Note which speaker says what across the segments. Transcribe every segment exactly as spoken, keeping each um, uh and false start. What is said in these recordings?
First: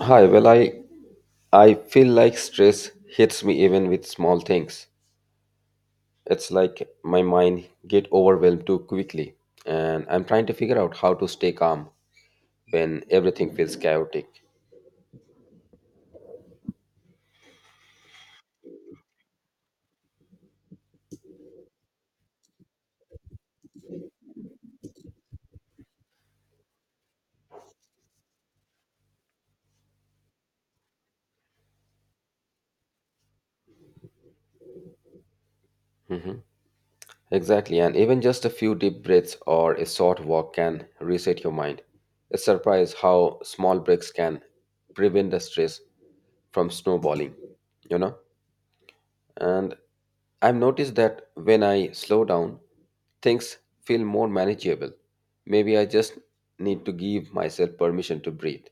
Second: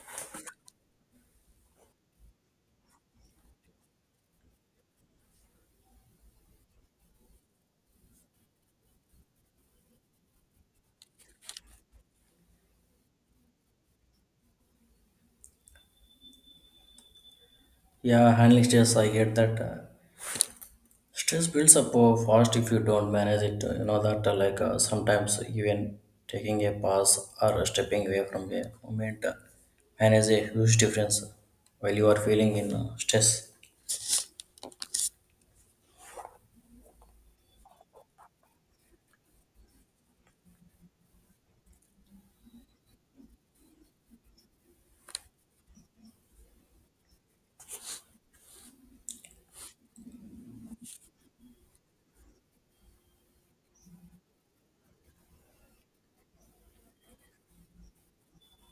Speaker 1: Hi, well, I I feel like stress hits me even with small things. It's like my mind get overwhelmed too quickly, and I'm trying to figure out how to stay calm when everything feels chaotic.
Speaker 2: Yeah, handling stress, I get that. Uh, stress builds up uh, fast if you don't manage it. uh, You know that, uh, like uh, sometimes even taking a pause or stepping away from a moment uh, manages a huge difference while you are feeling in uh, stress.
Speaker 1: Exactly, and even just a few deep breaths or a short walk can reset your mind. It's surprise how small breaks can prevent the stress from snowballing, you know? And I've noticed that when I slow down, things feel more manageable. Maybe I just need to give myself permission to breathe.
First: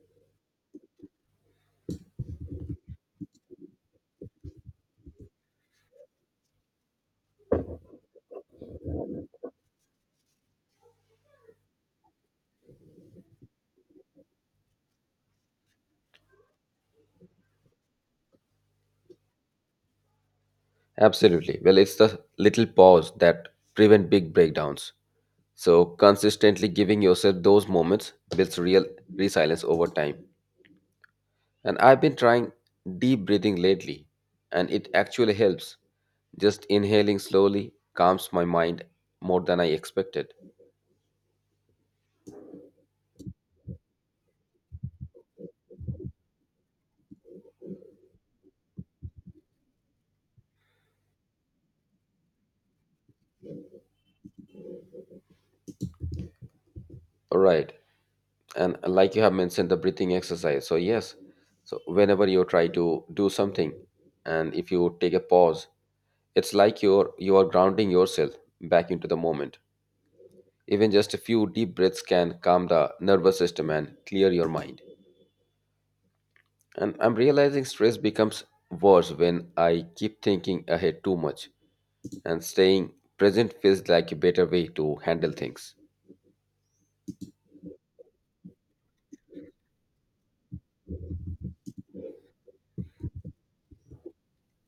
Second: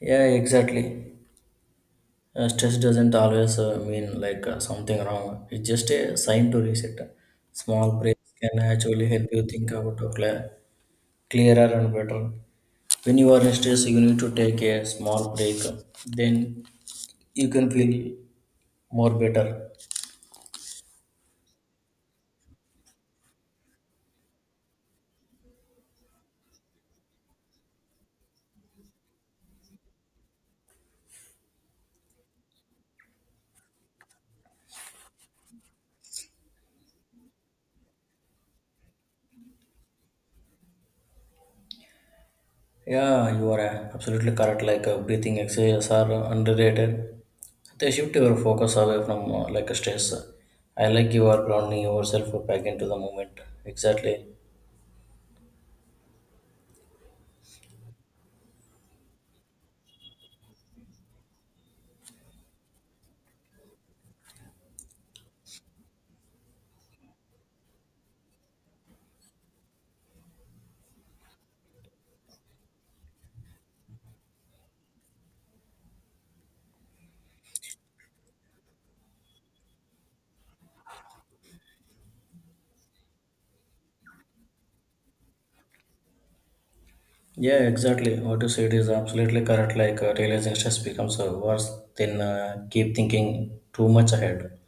Speaker 2: Yeah, exactly. Uh, stress doesn't always uh, mean like uh, something wrong. It's just a sign to reset. Small breaks can actually help you think about uh, cla- clearer and better. When you are in stress, you need to take a small break. Then you can feel more better.
Speaker 1: Absolutely. Well, it's the little pause that prevent big breakdowns. So consistently giving yourself those moments builds real resilience over time. And I've been trying deep breathing lately, and it actually helps. Just inhaling slowly calms my mind more than I expected.
Speaker 2: Yeah, you are uh, absolutely correct. Like uh, breathing exercises are underrated. They shift your focus away from uh, like stress. I like you are grounding yourself back into the moment. Exactly.
Speaker 1: All right. And like you have mentioned the breathing exercise, so yes, so whenever you try to do something and if you take a pause, it's like you're you are grounding yourself back into the moment. Even just a few deep breaths can calm the nervous system and clear your mind. And I'm realizing stress becomes worse when I keep thinking ahead too much, and staying present feels like a better way to handle things.
Speaker 2: Yeah, exactly. What you said is absolutely correct. Like uh, realizing stress becomes uh, worse than uh, keep thinking too much ahead.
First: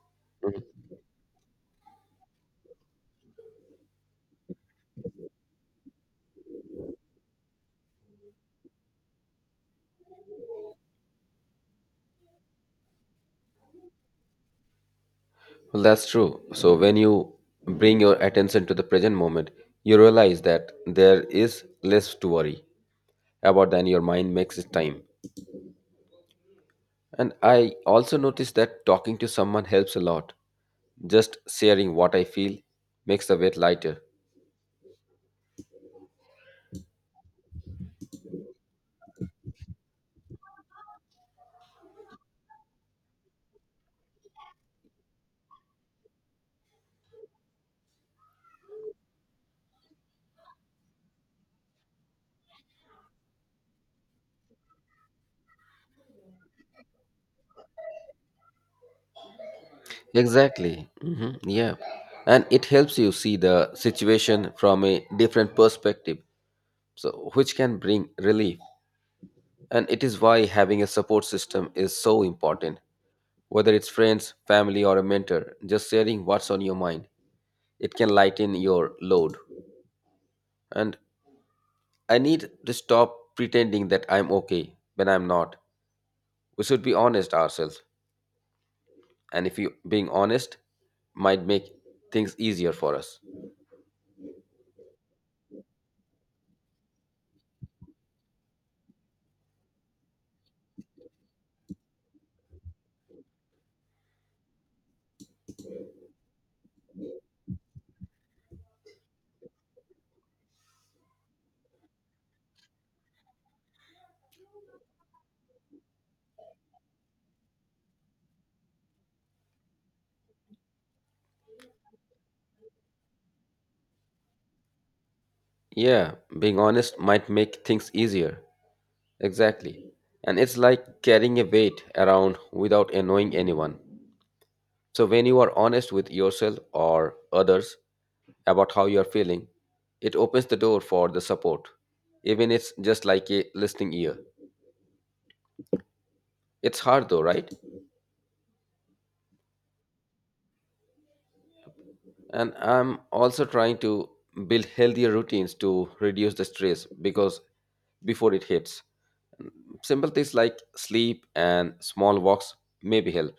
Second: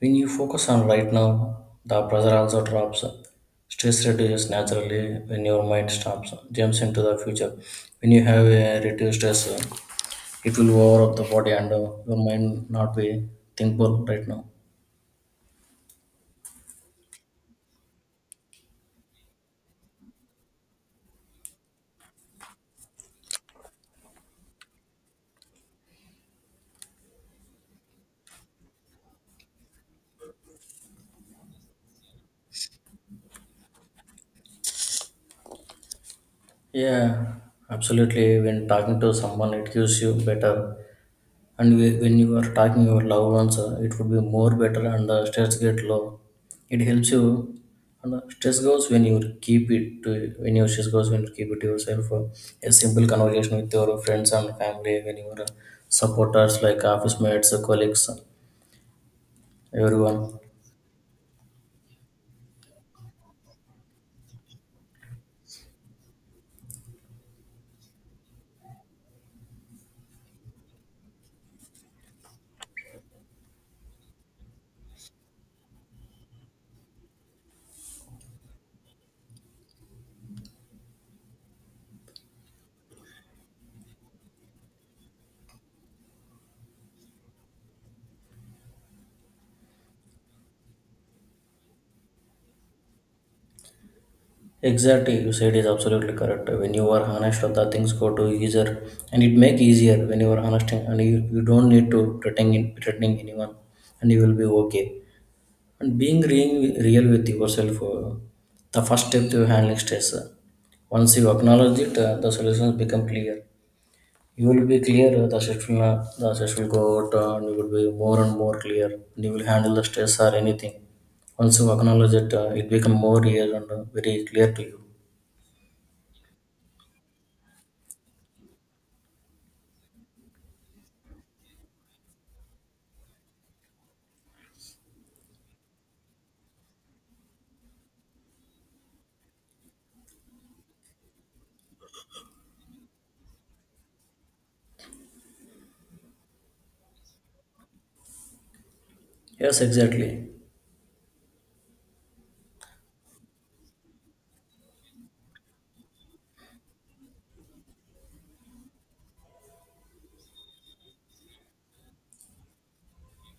Speaker 2: When you focus on right now, the pressure also drops. Stress reduces naturally when your mind stops, jumps into the future. When you have a reduced stress, it will over up the body and uh, your mind not be thinkable right now.
Speaker 1: Well, that's true. So, when you bring your attention to the present moment, you realize that there is less to worry about than your mind makes it time. And I also noticed that talking to someone helps a lot. Just sharing what I feel makes the weight lighter.
Speaker 2: Yeah, absolutely. When talking to someone, it gives you better and whe- when you are talking your loved ones uh, it would be more better, and the stress get low. It helps you, and the stress goes when you keep it to when your stress goes when you keep it to yourself, uh, a simple conversation with your friends and family, when your uh, supporters like office mates, uh, colleagues, uh, everyone.
Speaker 1: Exactly. hmm Yeah. And it helps you see the situation from a different perspective, so which can bring relief. And it is why having a support system is so important. Whether it's friends, family, or a mentor, just sharing what's on your mind, it can lighten your load. And I need to stop pretending that I'm okay when I'm not. We should be honest ourselves. And if you being honest might make things easier for us.
Speaker 2: Exactly, you said is absolutely correct. When you are honest, the things go to easier, and it make easier when you are honest, and you, you don't need to pretend in, pretending anyone, and you will be okay. And being re- real with yourself, uh, the first step to handling stress. uh, Once you acknowledge it, uh, the solutions become clear. You will be clear, uh, the stress will, not- the stress will go out, uh, and you will be more and more clear. And you will handle the stress or anything. Once you acknowledge it, uh, it become more real and uh, very clear to you.
Speaker 1: Yeah, being honest might make things easier. Exactly. And it's like carrying a weight around without annoying anyone. So, when you are honest with yourself or others about how you are feeling, it opens the door for the support, even it's just like a listening ear. It's hard though, right?
Speaker 2: Yes, exactly.
Speaker 1: And I'm also trying to build healthier routines to reduce the stress because before it hits, simple things like sleep and small walks maybe help.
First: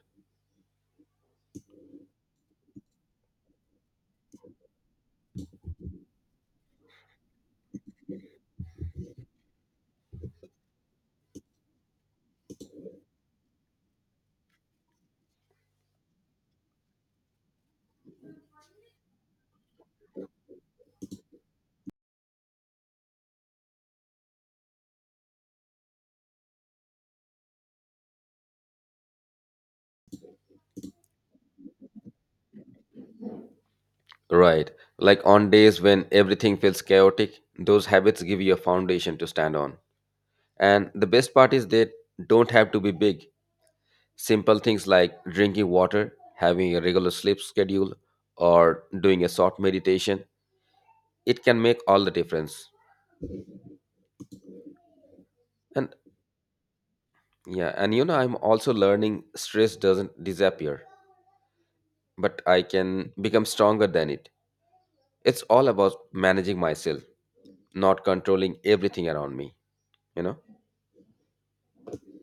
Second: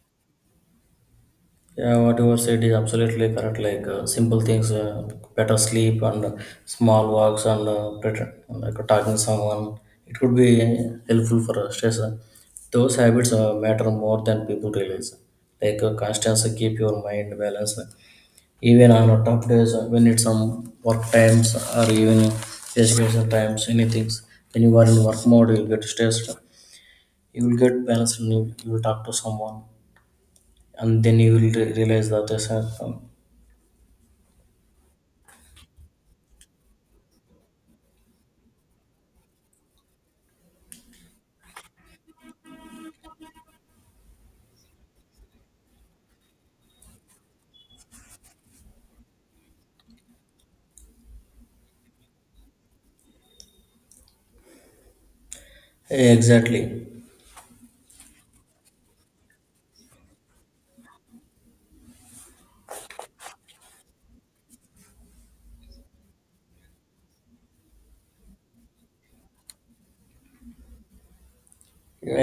Speaker 2: Yeah, whatever said is absolutely correct. Like uh, simple things, uh, better sleep and uh, small walks and uh, better, like uh, talking to someone. It could be helpful for uh, stress. Those habits uh, matter more than people realize. Like uh, constantly keep your mind balanced. Even on uh, tough days, uh, when it's some work times or even education times, anything. When you are in work mode, you'll get stressed. You will get balanced, and you, you will talk to someone, and then you will re- realize that there's a
Speaker 1: Right. Like on days when everything feels chaotic, those habits give you a foundation to stand on. And the best part is they don't have to be big. Simple things like drinking water, having a regular sleep schedule, or doing a short meditation, it can make all the difference. And
Speaker 2: exactly,
Speaker 1: yeah, and you know, I'm also learning stress doesn't disappear, but I can become stronger than it. It's all about managing myself, not controlling everything around me, you know?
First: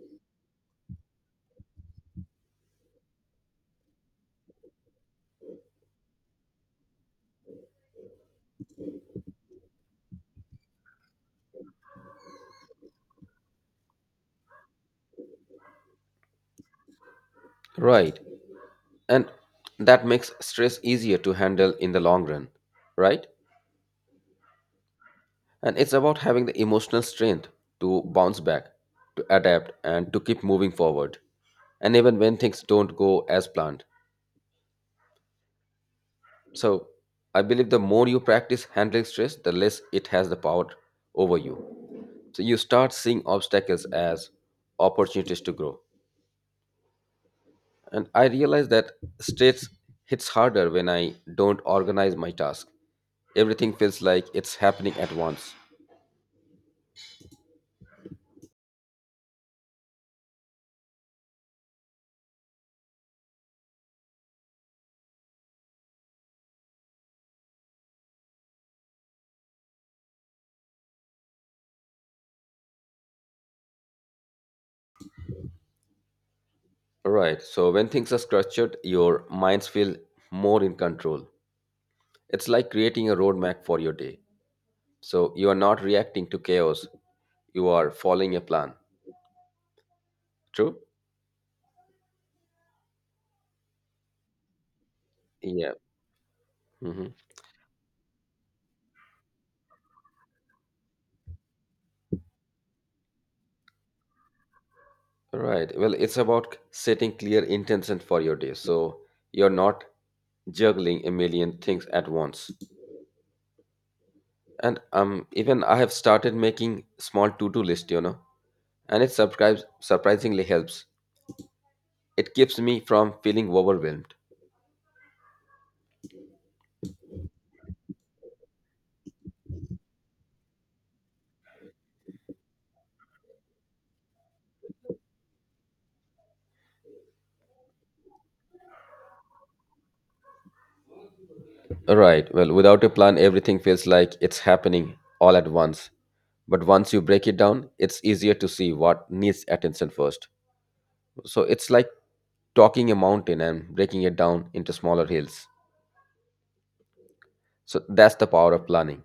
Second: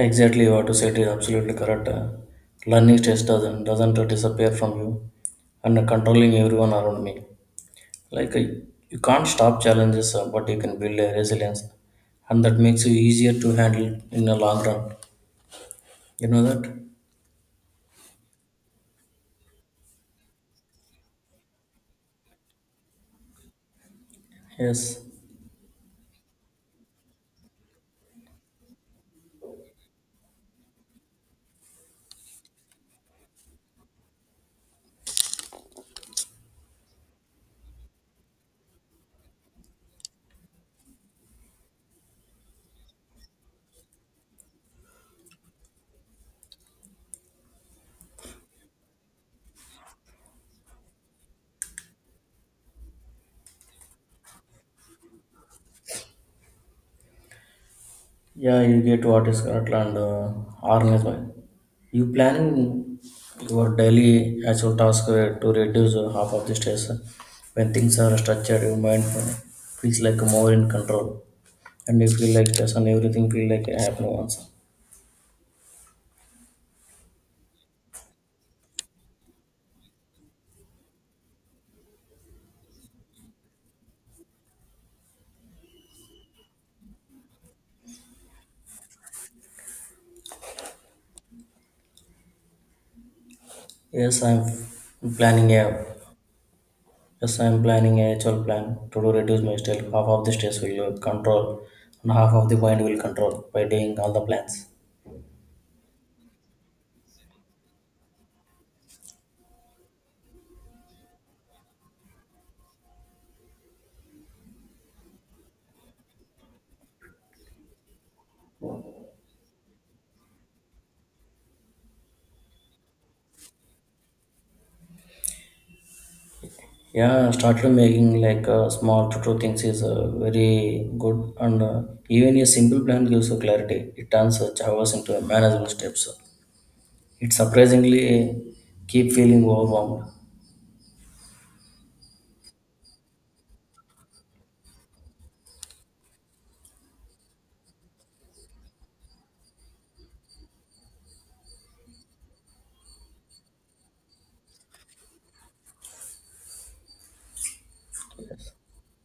Speaker 2: exactly what you said is absolutely correct. Uh, Learning stress doesn't doesn't disappear from you, and controlling everyone around me. Like uh, you can't stop challenges, uh, but you can build a resilience, and that makes you easier to handle in the long run. You know that?
Speaker 1: Right. And that makes stress easier to handle in the long run, right?
Speaker 2: Yes.
Speaker 1: And it's about having the emotional strength to bounce back, to adapt, and to keep moving forward. And even when things don't go as planned. So, I believe the more you practice handling stress, the less it has the power over you. So, you start seeing obstacles as opportunities to grow. And I realize that stress hits harder when I don't organize my task. Everything feels like it's happening at once.
Speaker 2: Yeah, you get what is Scotland uh, organized by. You planning your daily actual task uh, to reduce uh, half of the stress. uh, When things are structured, your mind uh, feels like more in control, and you feel like this and everything feel like I have no answer.
Speaker 1: Right. So when things are structured, your minds feel more in control. It's like creating a roadmap for your day. So you are not reacting to chaos. You are following a plan. True?
Speaker 2: Yes, I'm f- planning
Speaker 1: Yeah.
Speaker 2: a.
Speaker 1: hmm
Speaker 2: Yes, I'm planning a actual plan to do reduce my stress. Half of the stress will uh, control, and half of the mind will control by doing all the plans.
Speaker 1: Right. Well, it's about setting clear intention for your day. So you're not juggling a million things at once. And um, Even I have started making small to-do list, you know, and it subscribes surprisingly helps. It keeps me from feeling overwhelmed.
Speaker 2: Yeah, started making like uh, small to two things is uh, very good, and uh, even a simple plan gives you clarity. It turns uh, hours into a manageable steps. It surprisingly uh, keep feeling overwhelmed.
Speaker 1: Right. Well, without a plan, everything feels like it's happening all at once. But once you break it down, it's easier to see what needs attention first. So it's like talking a mountain and breaking it down into smaller hills. So that's the power of planning.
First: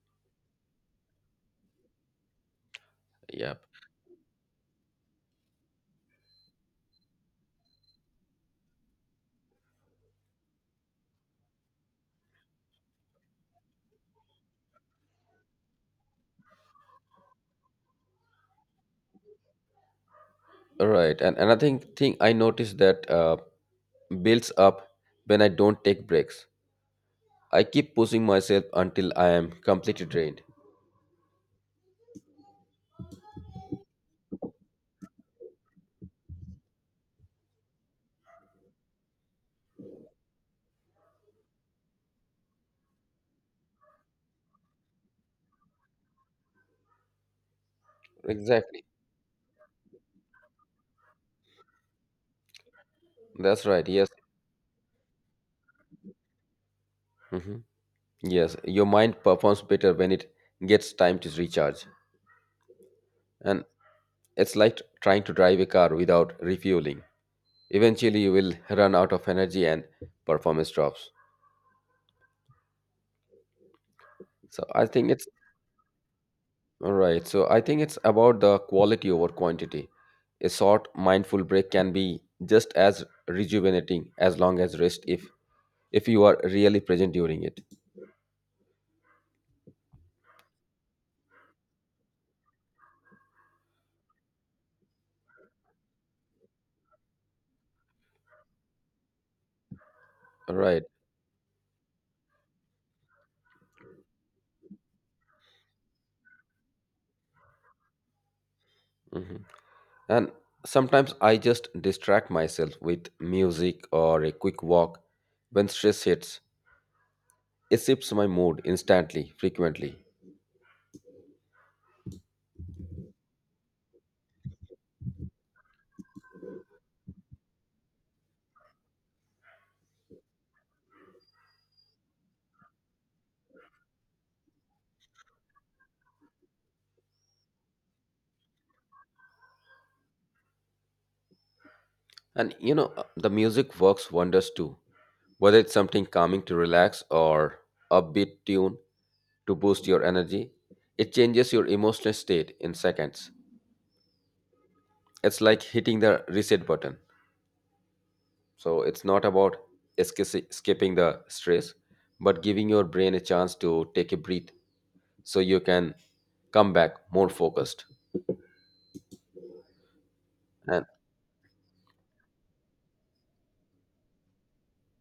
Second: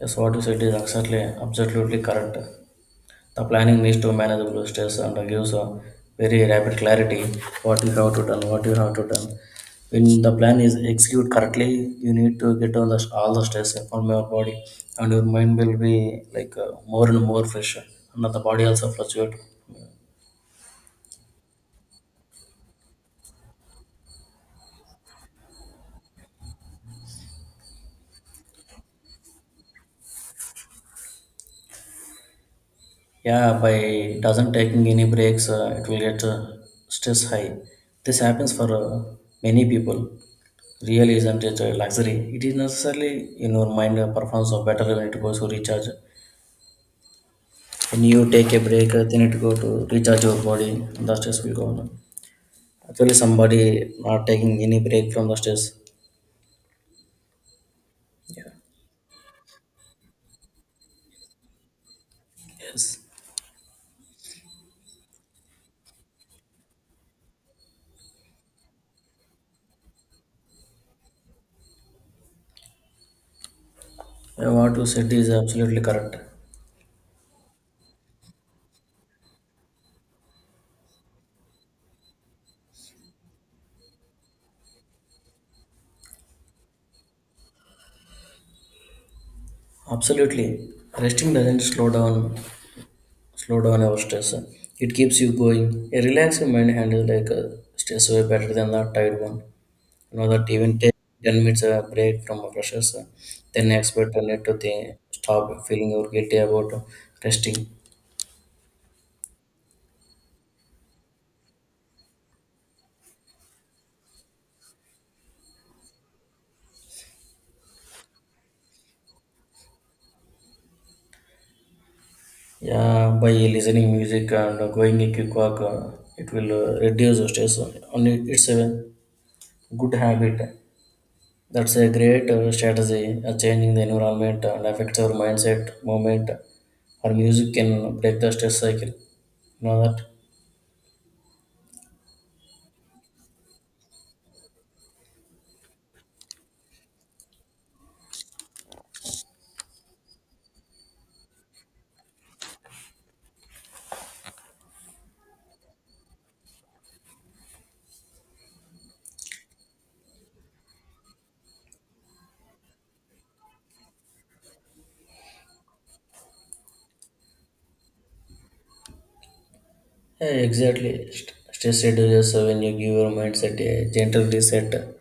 Speaker 2: Yes, what you said is exactly absolutely correct. The
Speaker 1: Yep.
Speaker 2: planning needs to manage the stress and gives a very rapid clarity what you have to done, what you have to done. When the plan is executed correctly, you need to get on the, all the stress from your body, and your mind will be like uh, more and more fresh, and the body also fluctuate.
Speaker 1: Right. And another thing, thing I noticed that uh, builds up when I don't take breaks. I keep pushing myself until I am completely drained.
Speaker 2: Yeah, by doesn't taking any breaks, uh, it will get uh, stress high. This happens for uh, many people. Really isn't it a luxury? It is necessarily in your mind uh, performance of better when it goes to recharge. When you take a
Speaker 1: Exactly.
Speaker 2: break, uh, then it go to recharge your body, and the stress will go on. Actually, somebody
Speaker 1: That's right. Yes.
Speaker 2: not taking any break from the stress.
Speaker 1: Mhm.
Speaker 2: Yeah.
Speaker 1: Yes, your mind performs better when it gets time to recharge.
Speaker 2: Yes.
Speaker 1: And it's like trying to drive a car without refueling. Eventually, you will run out of energy and performance drops.
Speaker 2: Uh,
Speaker 1: So
Speaker 2: What
Speaker 1: I
Speaker 2: you
Speaker 1: think
Speaker 2: said
Speaker 1: it's
Speaker 2: is absolutely correct.
Speaker 1: all right. So I think it's about the quality over quantity. A short mindful break can be just as rejuvenating as long as rest if if you are really present during it.
Speaker 2: Absolutely. Resting doesn't slow down slow down our stress. It keeps you going. A relaxed mind handles like a stress way better than the tired one. You know that
Speaker 1: All
Speaker 2: even
Speaker 1: right.
Speaker 2: take ten minutes uh, break from our pressures, uh, then expect a need to think, stop feeling or guilty about resting.
Speaker 1: Mhm. And sometimes I just distract myself with music or a quick walk. When stress hits, it shifts my mood instantly, frequently.
Speaker 2: Yeah, by listening music and going a quick walk, uh, it will uh, reduce stress. Only it's a good habit. That's a great uh, strategy. Uh, changing the environment and affects our mindset, moment. Our music can break the stress cycle. You know that?
Speaker 1: And you know, uh, the music works wonders too. Whether it's something calming to relax or upbeat tune to boost your energy, it changes your emotional state in seconds. It's like hitting the reset button. So it's not about esca- skipping the stress, but giving your brain a chance to take a breath so you can come back more focused.
Speaker 2: Yeah,
Speaker 1: And
Speaker 2: exactly. St- Stress reduces uh, when you give your mindset a gentle reset.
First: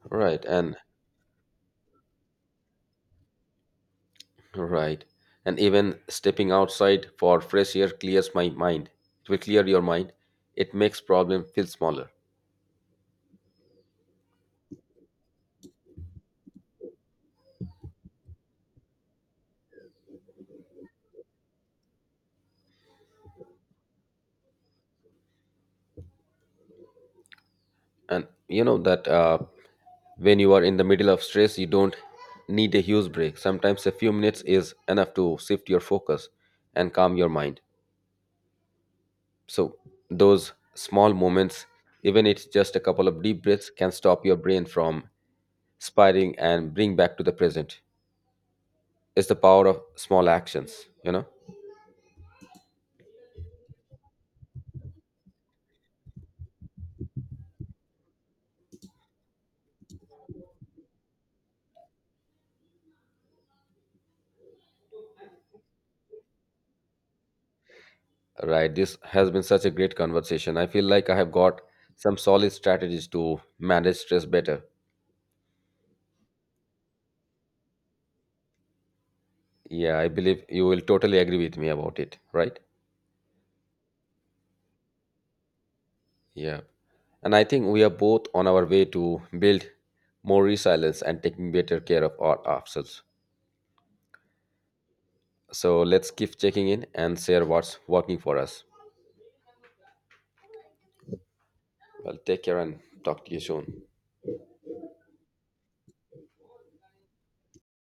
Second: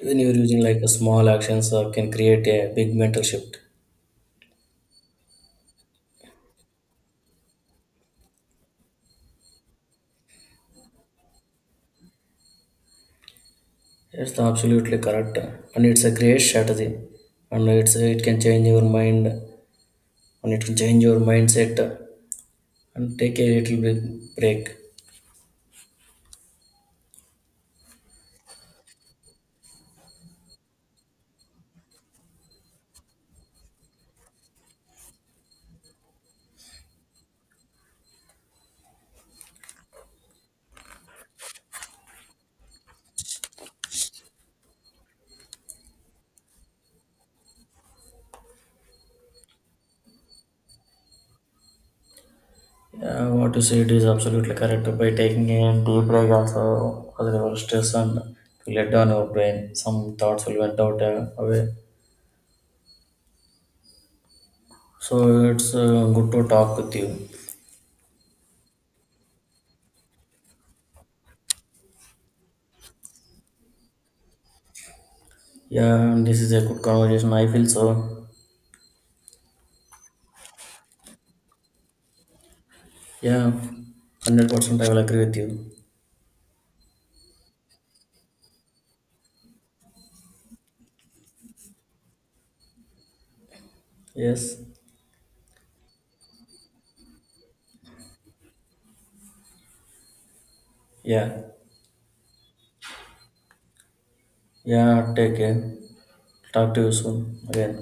Speaker 2: Even your
Speaker 1: right
Speaker 2: using
Speaker 1: and
Speaker 2: like a small actions uh, can create a big mental shift.
Speaker 1: Right. And even stepping outside for fresh air clears my mind. It will clear your mind. It makes problem feel smaller.
Speaker 2: It's absolutely correct, and it's a great strategy, and it's it can change your mind, and it can change your mindset, and take a little bit break.
Speaker 1: And you know that uh, when you are in the middle of stress, you don't need a huge break. Sometimes a few minutes is enough to shift your focus and calm your mind. So, those small moments, even it's just a couple of deep breaths, can stop your brain from spiraling and bring back to the present. It's the power of small actions, you know?
Speaker 2: Yeah, what you said is absolutely correct. By taking a deep break, also cause your stress and to let down your brain. Some thoughts will went out uh, away. So it's uh, good to talk with you.
Speaker 1: Right. This has been such a great conversation. I feel like I have got some solid strategies to manage stress better.
Speaker 2: Yeah, and this is a good conversation. I feel so.
Speaker 1: Yeah, I believe you will totally agree with me about it, right?
Speaker 2: Yeah, hundred percent. I will agree with you.
Speaker 1: Yeah. And I think we are both on our way to build more resilience and taking better care of our ourselves.
Speaker 2: Yes.
Speaker 1: So let's keep checking in and share what's working for us.
Speaker 2: Yeah.
Speaker 1: Well, take care and talk to you soon.
Speaker 2: Yeah, take care. Talk to you soon again.